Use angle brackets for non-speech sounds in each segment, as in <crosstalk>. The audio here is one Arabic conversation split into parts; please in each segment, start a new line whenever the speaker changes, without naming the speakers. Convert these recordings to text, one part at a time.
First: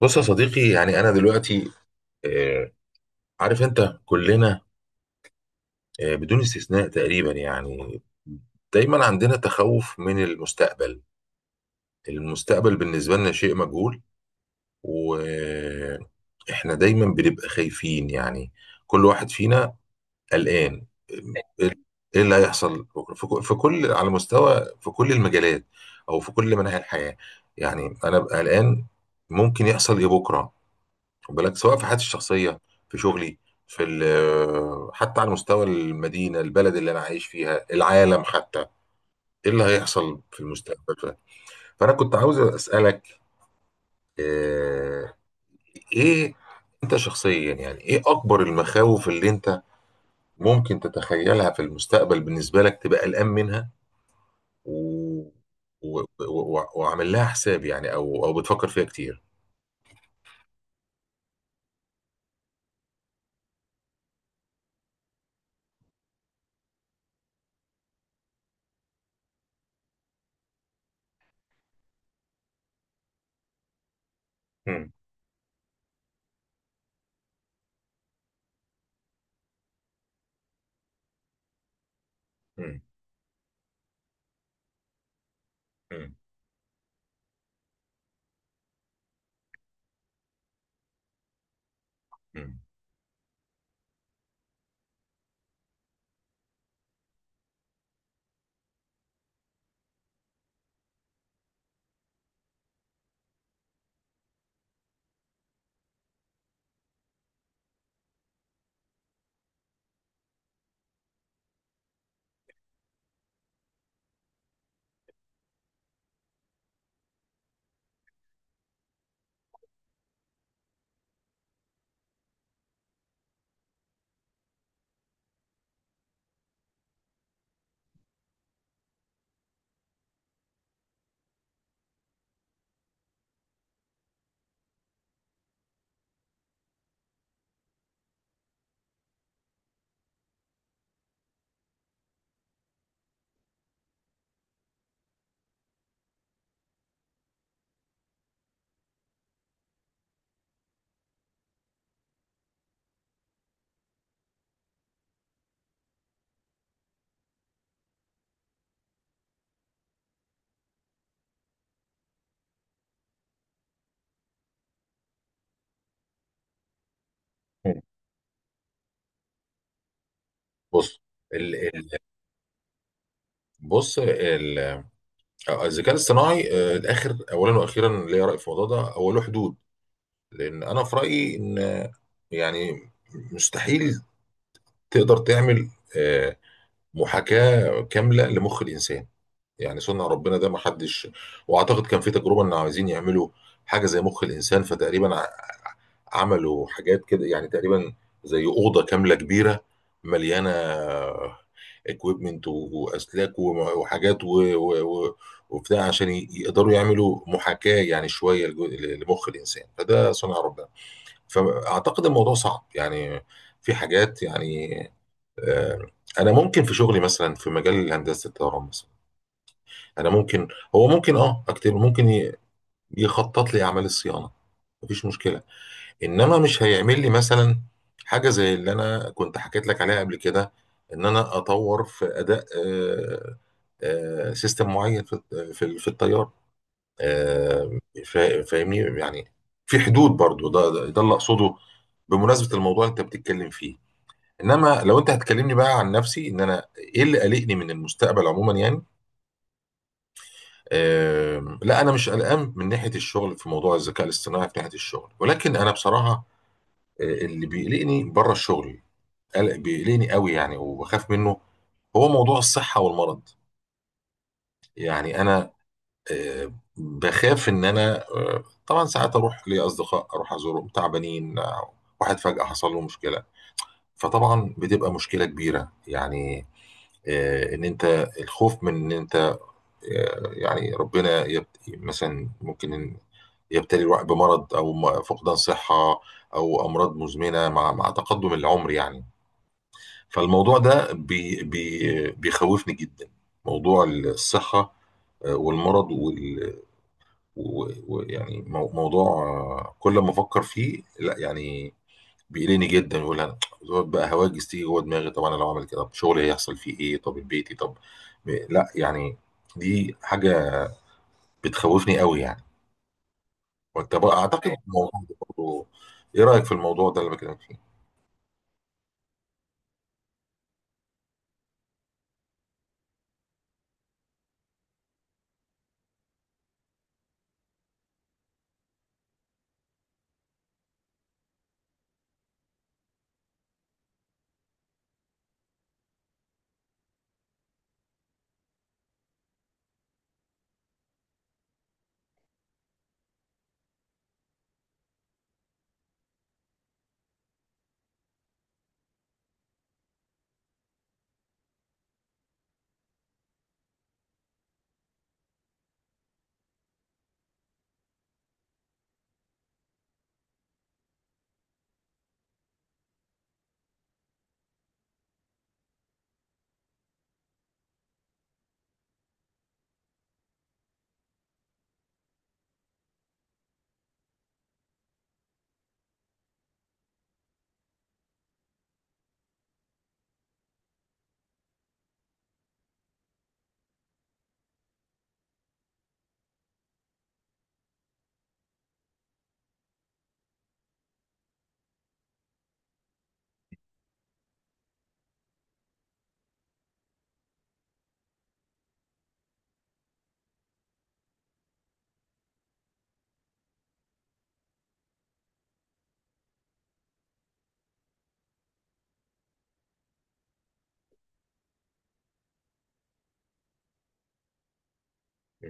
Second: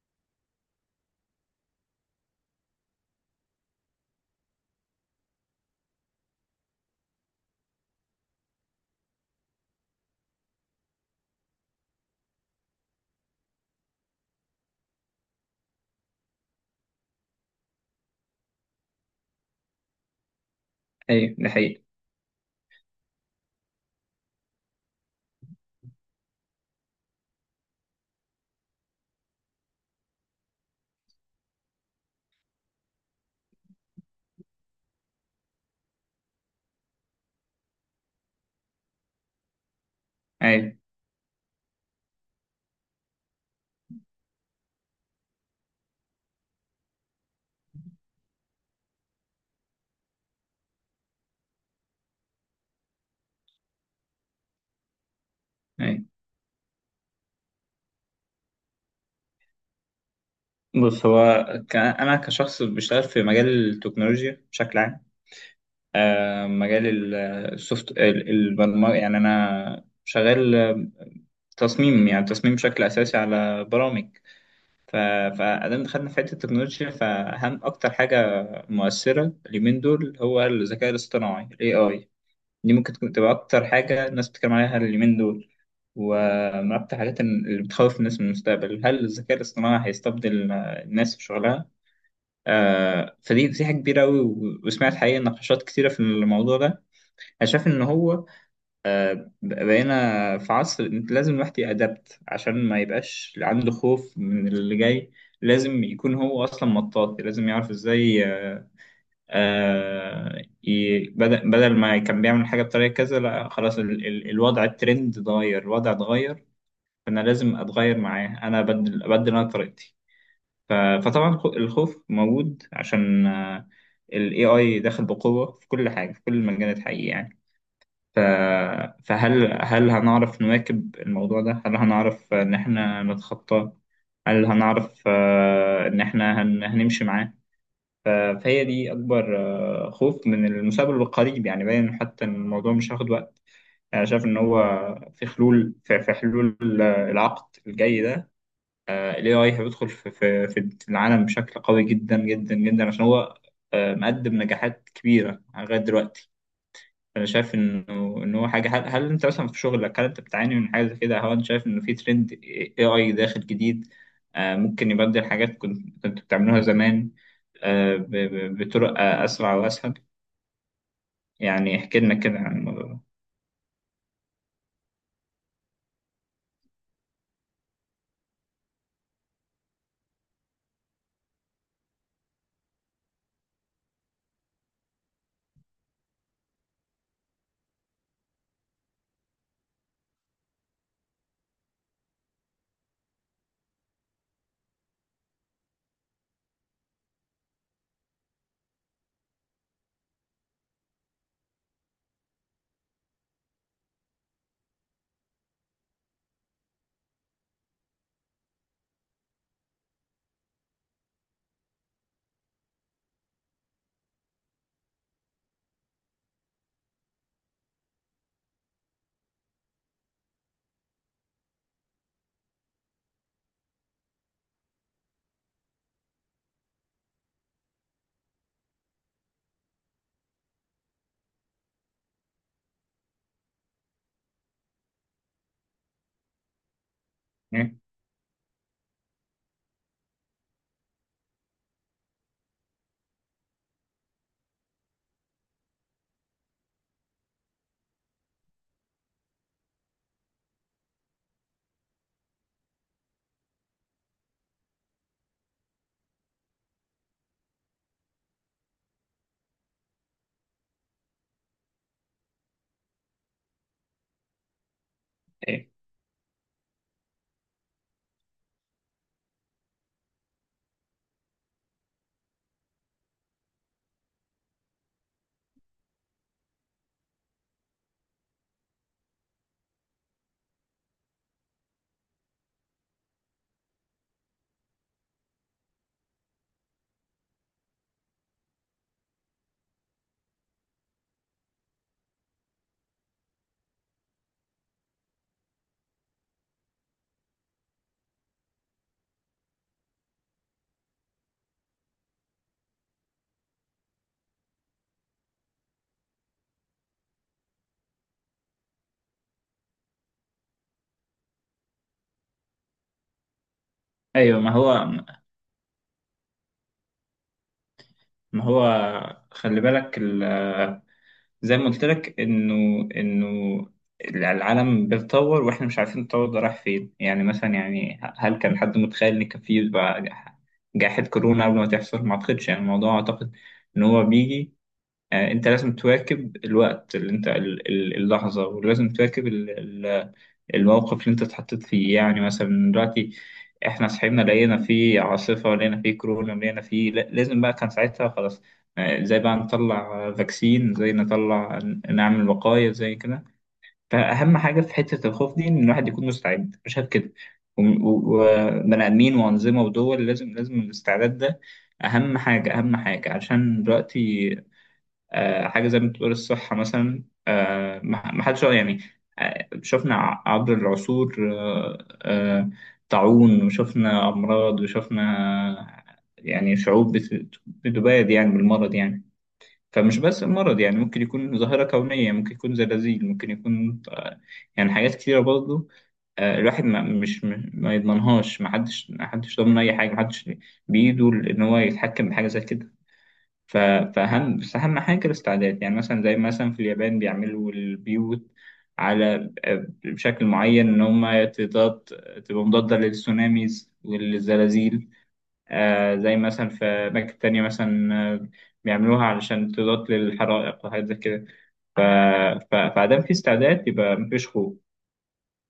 بص يا صديقي، يعني انا دلوقتي، آه، عارف انت كلنا، بدون استثناء تقريبا، يعني دايما عندنا تخوف من المستقبل. المستقبل بالنسبة لنا شيء مجهول، واحنا دايما بنبقى خايفين، يعني كل واحد فينا قلقان.
ايوه، ده حقيقي.
ايه اللي هيحصل في كل، على مستوى في كل المجالات، او في كل مناحي الحياة. يعني انا ببقى قلقان، ممكن يحصل ايه بكرة. خد بالك، سواء في حياتي الشخصيه، في شغلي، في ال- آه، حتى على مستوى المدينه، البلد اللي انا عايش فيها، العالم حتى. ايه اللي هيحصل في
ايوه.
المستقبل؟ ف- فانا كنت عاوز اسالك، آه، ايه انت شخصيا، يعني ايه اكبر المخاوف اللي انت ممكن تتخيلها في المستقبل، بالنسبه لك تبقى قلقان منها و... و...
ايوه.
و... و- وعامل لها حساب، يعني او بتفكر فيها كتير.
بص هو، انا كشخص بشتغل في مجال التكنولوجيا بشكل عام. مجال السوفت، البرمجه، يعني انا شغال، تصميم، يعني تصميم بشكل اساسي على برامج.
مم.
ف... فادام دخلنا في حته التكنولوجيا، فاهم اكتر حاجه مؤثره اليومين دول هو الذكاء الاصطناعي، الاي اي. دي
مم.
ممكن تكون تبقى أكتر حاجة الناس بتتكلم عليها اليومين دول.
مم.
ومن أكتر الحاجات اللي بتخوف الناس من المستقبل، هل الذكاء الاصطناعي هيستبدل الناس في شغلها؟
مم.
فدي حاجة كبيرة أوي، وسمعت حقيقة نقاشات كتيرة في الموضوع ده. أنا شايف إن هو بقينا في عصر أنت لازم الواحد يأدبت عشان ما يبقاش عنده خوف من اللي جاي. لازم يكون هو أصلا مطاطي، لازم يعرف إزاي، بدل ما كان بيعمل حاجة بطريقة كذا، لا خلاص ال الوضع، الترند اتغير، الوضع اتغير. فأنا لازم أتغير معاه، أنا أبدل أنا طريقتي. ف- فطبعا الخوف موجود، عشان ال AI داخل بقوة في كل حاجة في كل المجالات، حقيقي يعني. ف- فهل هنعرف نواكب الموضوع ده؟ هل هنعرف إن إحنا نتخطاه؟ هل هنعرف إن إحنا هنمشي معاه؟ ف- فهي دي أكبر خوف من المستقبل القريب، يعني باين حتى إن الموضوع مش هياخد وقت. أنا شايف إن هو في حلول، في حلول العقد الجاي ده. ال AI هيدخل في العالم بشكل قوي جدا جدا جدا، عشان هو مقدم نجاحات كبيرة لغاية دلوقتي. أنا شايف إن هو حاجة. هل أنت مثلا في شغلك، هل أنت بتعاني من حاجة زي كده؟ هل أنت شايف إنه في ترند AI داخل جديد ممكن يبدل حاجات كنت بتعملوها زمان، بطرق أسرع وأسهل.
بص ال...
يعني
ال...
احكي لنا كده عن الموضوع ده.
بص ال... آه، الذكاء الاصطناعي، الاخر، اولا واخيرا، ليا راي في الموضوع ده. هو له حدود، لان انا في رايي ان، يعني مستحيل تقدر تعمل آه، محاكاه كامله لمخ الانسان. يعني صنع ربنا، ده ما حدش. واعتقد كان في تجربه ان عايزين يعملوا حاجه زي مخ الانسان، فتقريبا عملوا حاجات كده يعني تقريبا. زي اوضه كامله كبيره، مليانه اكويبمنت واسلاك و- وحاجات و- و- و- وبتاع، عشان يقدروا يعملوا محاكاه، يعني شويه لمخ الانسان، فده صنع ربنا. فاعتقد الموضوع صعب، يعني في حاجات، يعني، آه، انا ممكن في شغلي مثلا، في مجال هندسه الطيران مثلا، انا ممكن هو ممكن، اكتب، ممكن يخطط لي اعمال الصيانه، مفيش مشكله. انما مش هيعمل لي مثلا حاجه زي اللي انا كنت حكيت لك عليها قبل كده، ان انا اطور في اداء، سيستم معين في التيار، آه،
إيه؟
فاهمني يعني. في حدود برضو، ده اللي اقصده بمناسبه الموضوع اللي انت بتتكلم فيه. انما لو انت هتكلمني بقى عن نفسي، ان انا ايه اللي قلقني من المستقبل عموما يعني، لا، انا مش قلقان من ناحيه الشغل في موضوع الذكاء الاصطناعي في ناحيه الشغل، ولكن انا بصراحه، اللي بيقلقني بره الشغل، قلق بيقلقني قوي يعني وبخاف منه، هو موضوع الصحة والمرض. يعني أنا،
إيه؟
بخاف إن أنا، طبعا ساعات أروح لأصدقاء، أروح أزورهم تعبانين، واحد فجأة حصل له مشكلة، فطبعا بتبقى مشكلة كبيرة يعني. إن أنت، الخوف من إن أنت، يعني ربنا مثلا ممكن إن يبتلي الواحد بمرض، أو فقدان صحة، أو أمراض مزمنة مع تقدم العمر يعني. فالموضوع ده بي بي بيخوفني جدا، موضوع الصحة، والمرض وال- و- ويعني موضوع، كل ما افكر فيه، لا يعني، بيقلقني جدا. يقول انا دول بقى هواجس تيجي جوه دماغي، طب انا لو عملت كده، طب شغلي هيحصل فيه ايه، طب بيتي، طب لا يعني، دي حاجة بتخوفني قوي يعني. وانت بقى
أيوه. ما
اعتقد
هو،
الموضوع ده برضه، ايه رأيك في الموضوع ده اللي بكلمك فيه؟
ما هو، خلي بالك زي ما قلت لك إنه العالم بيتطور، وإحنا مش عارفين التطور ده رايح فين. يعني مثلا، يعني هل كان حد متخيل إن كان في يبقى جائحة كورونا قبل ما تحصل؟ ما أعتقدش. يعني الموضوع أعتقد إن هو بيجي. أنت لازم تواكب الوقت اللي أنت اللحظة، ولازم تواكب الموقف اللي انت اتحطيت فيه. يعني مثلا دلوقتي احنا صحينا لقينا فيه عاصفة، لقينا فيه كورونا، لقينا فيه لازم بقى، كان ساعتها خلاص زي بقى نطلع فاكسين، زي نطلع نعمل وقاية زي كده. فأهم حاجة في حتة الخوف دي إن الواحد يكون مستعد، مش عارف كده، وبني آدمين وأنظمة ودول، لازم الاستعداد ده. أهم حاجة، أهم حاجة عشان دلوقتي حاجة زي ما بتقول الصحة مثلا، ما حدش يعني شفنا عبر العصور، طاعون، وشفنا أمراض، وشفنا يعني شعوب بتباد يعني بالمرض يعني. فمش بس المرض، يعني ممكن يكون ظاهرة كونية، ممكن يكون زلازل، ممكن يكون يعني حاجات كتيرة برضه. الواحد ما مش م- ما يضمنهاش، ما حدش ضامن أي حاجة، ما حدش بإيده إن هو يتحكم بحاجة زي كده. ف- فأهم أهم حاجة الاستعداد. يعني مثلا زي مثلا في اليابان بيعملوا البيوت على بشكل معين، إن هما تضاد، تبقى مضادة للسوناميز والزلازل. زي مثلا في أماكن تانية مثلا بيعملوها علشان تضاد للحرائق وحاجات زي كده. ف- فعدم في استعداد يبقى مفيش خوف.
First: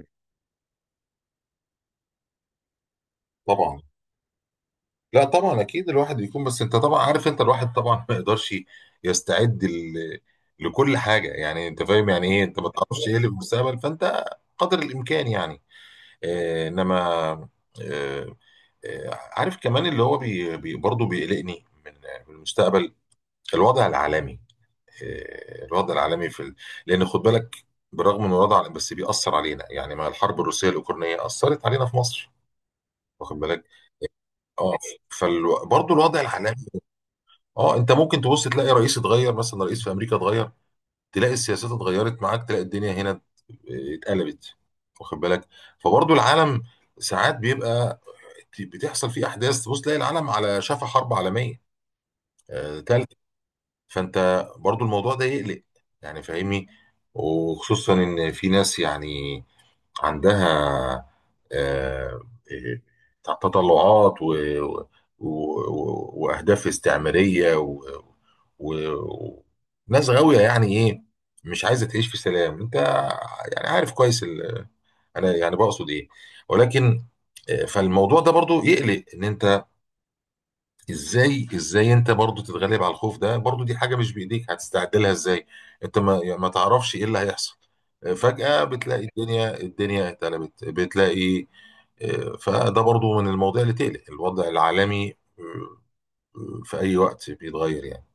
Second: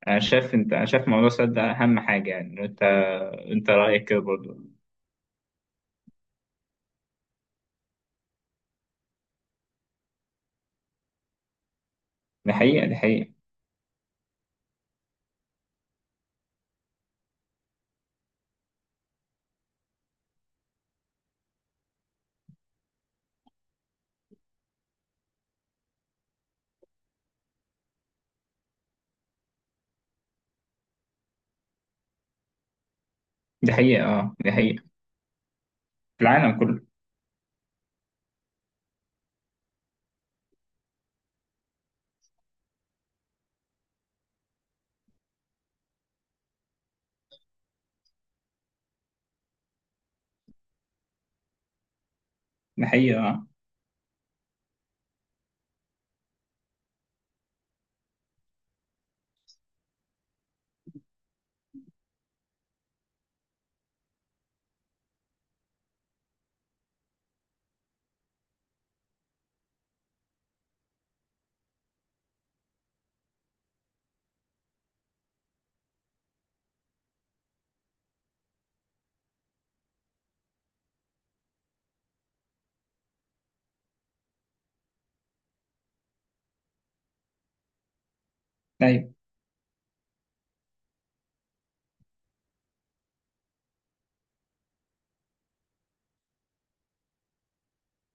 أنا شايف أنت، أنا شايف موضوع السد ده أهم حاجة يعني. أنت، أنت
طبعا.
رأيك كده برضه.
لا طبعا، اكيد الواحد يكون، بس انت طبعا عارف، انت الواحد طبعا ما يقدرش يستعد لكل حاجه يعني، انت فاهم يعني ايه.
دي
انت ما
حقيقة. دي
تعرفش ايه اللي
حقيقة.
في المستقبل، فانت قدر الامكان يعني. انما، آه عارف كمان اللي هو، بي بي برضه بيقلقني من المستقبل، الوضع العالمي. الوضع العالمي لان خد بالك، برغم ان بس بيأثر علينا يعني، ما الحرب الروسيه الاوكرانيه اثرت علينا في مصر، واخد بالك.
دي حقيقة أه. دي
اه
حقيقة.
فبرضه الوضع
في
العالمي.
العالم كله.
اه انت ممكن تبص، تلاقي رئيس اتغير، مثلا رئيس في امريكا اتغير، تلاقي السياسات اتغيرت معاك، تلاقي الدنيا هنا اتقلبت، واخد بالك. فبرضو العالم ساعات بيبقى، بتحصل فيه احداث، تبص تلاقي العالم على شفا حرب عالميه،
دي
تالتة.
حقيقة أه.
فانت برضو الموضوع ده يقلق، يعني فاهمني. وخصوصا ان في ناس يعني عندها، آه، آه، تطلعات و و- و- واهداف استعماريه و... ناس غاويه، يعني ايه، مش عايزه تعيش في سلام، انت يعني عارف كويس انا يعني بقصد ايه. ولكن، فالموضوع ده برضو يقلق، ان انت ازاي انت برضو تتغلب على الخوف ده، برضو دي حاجة مش بايديك، هتستعد لها ازاي؟ انت ما يعني ما تعرفش ايه اللي هيحصل. فجأة بتلاقي
أيوة.
الدنيا اتقلبت، بتلاقي، فده برضو من المواضيع اللي تقلق، الوضع العالمي في اي وقت بيتغير يعني.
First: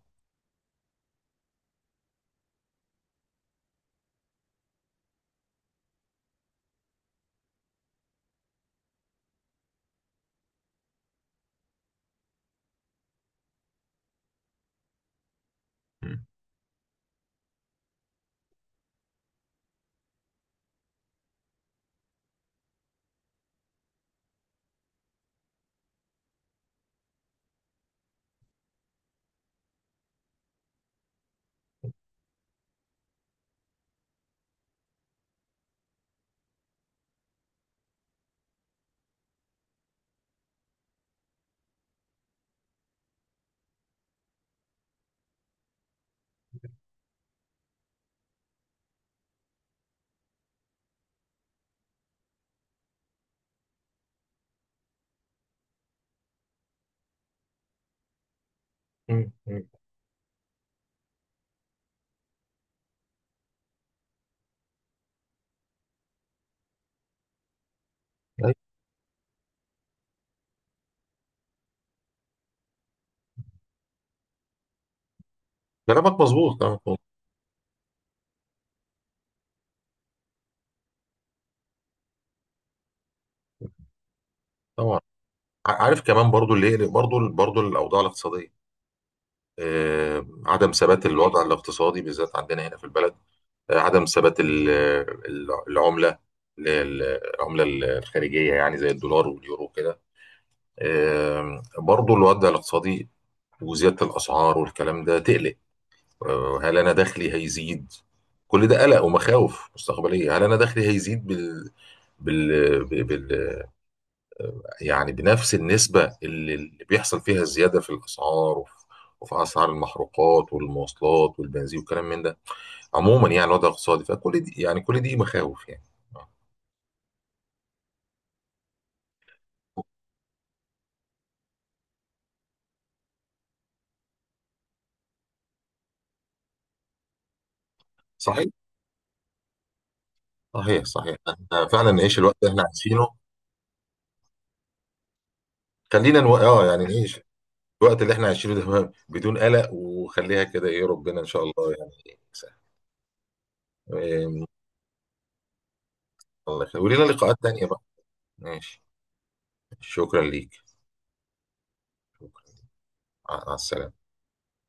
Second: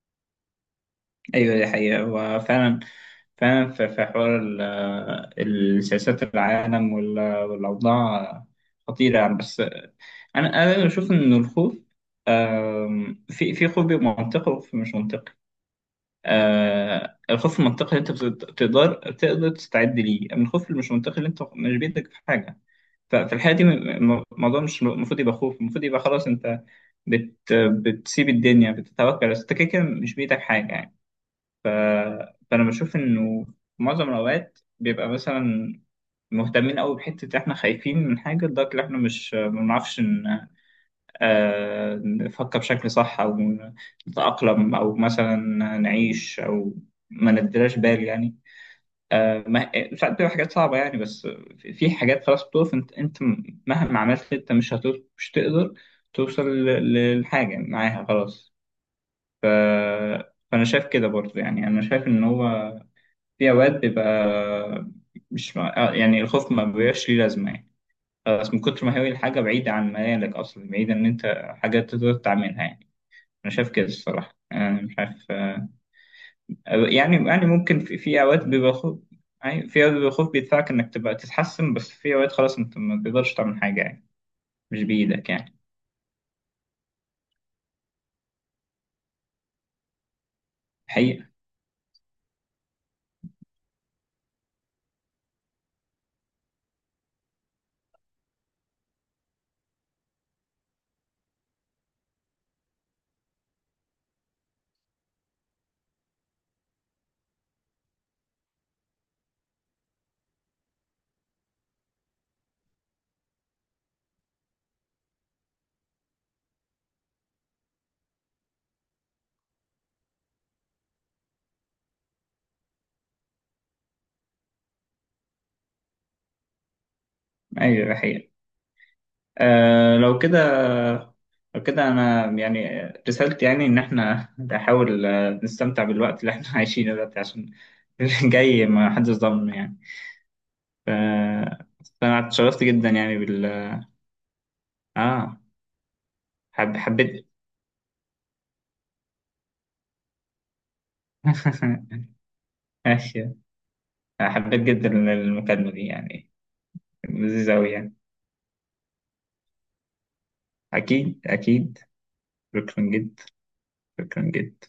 ايوه دي حقيقة. هو فعلا فعلا في حوار السياسات، العالم والأوضاع خطيرة يعني. بس أنا، أنا بشوف إن الخوف، في خوف بيبقى منطقي، وخوف مش منطقي.
مم.
الخوف المنطقي اللي أنت تقدر، تقدر تستعد ليه. أما الخوف اللي مش منطقي، اللي أنت مش بيدك في حاجة، ففي الحقيقة دي الموضوع مش المفروض يبقى خوف، المفروض يبقى خلاص أنت بتسيب الدنيا، بتتوكل، بس أنت كده كده مش بإيدك حاجة يعني. ف... فأنا بشوف إنه في معظم الأوقات بيبقى مثلا مهتمين أوي بحتة، إحنا خايفين من حاجة لدرجة إن إحنا مش، ما بنعرفش إن نفكر بشكل صح، أو نتأقلم، أو مثلا نعيش، أو ما نديلاش بال يعني. ما ساعات بتبقى حاجات صعبة يعني، بس في حاجات خلاص بتقف، أنت، أنت مهما عملت أنت مش هتقدر، مش تقدر توصل للحاجة معاها خلاص.
مم.
ف...
مم.
فأنا شايف كده برضه. يعني أنا شايف إن هو في أوقات بيبقى مش مع... يعني الخوف ما بيبقاش ليه لازمة يعني.
أيوة.
خلاص من كتر ما هي الحاجة بعيدة عن مجالك أصلا، بعيدة إن أنت حاجة تقدر تعملها يعني. أنا شايف كده الصراحة، أنا مش عارف
كلامك مظبوط، كلامك مظبوط.
يعني، يعني ممكن في، أوقات بيبقى خوف، يعني في أوقات بيبقى خوف بيدفعك إنك تبقى تتحسن، بس في أوقات خلاص أنت ما تقدرش تعمل حاجة يعني، مش
طبعا.
بإيدك يعني.
عارف كمان برضو اللي يقلق برضو، الاوضاع الاقتصادية، عدم ثبات
حقيقة.
الوضع الاقتصادي بالذات عندنا هنا في البلد، عدم ثبات العملة لل- العملة الخارجية، يعني زي الدولار واليورو كده. برضو الوضع الاقتصادي، وزيادة الأسعار والكلام ده تقلق. هل أنا دخلي هيزيد؟ كل ده قلق ومخاوف مستقبلية. هل أنا دخلي هيزيد بال... بال... يعني بنفس النسبة اللي بيحصل فيها الزيادة في الأسعار وفي أسعار المحروقات والمواصلات والبنزين والكلام من ده، عموما يعني الوضع الاقتصادي، فكل دي يعني، كل دي مخاوف يعني.
أيوة حقيقة. لو كده، لو كده، أنا يعني رسالتي، يعني إن إحنا نحاول نستمتع بالوقت اللي إحنا <laughs> عايشينه دلوقتي عشان <laughs> اللي
صحيح.
جاي ما حدش ضامن يعني.
صحيح
ف...
صحيح، احنا فعلا نعيش
فأنا
الوقت اللي احنا
اتشرفت جدا
عايشينه.
يعني بال آه
خلينا نو... اه يعني نعيش
حبيت.
الوقت اللي احنا عايشينه ده <laughs> بدون قلق، وخليها كده، ايه ربنا ان شاء الله
<laughs>
يعني يسهل.
ماشي.
إيه،
حبيت جدا المكالمة دي يعني،
الله يخليك، ولينا لقاءات
لذيذة
تانية
أوي
بقى.
يعني.
ماشي، شكرا ليك،
أكيد أكيد.
شكرا.
شكرا جدا.
مع السلامة.
شكرا جدا.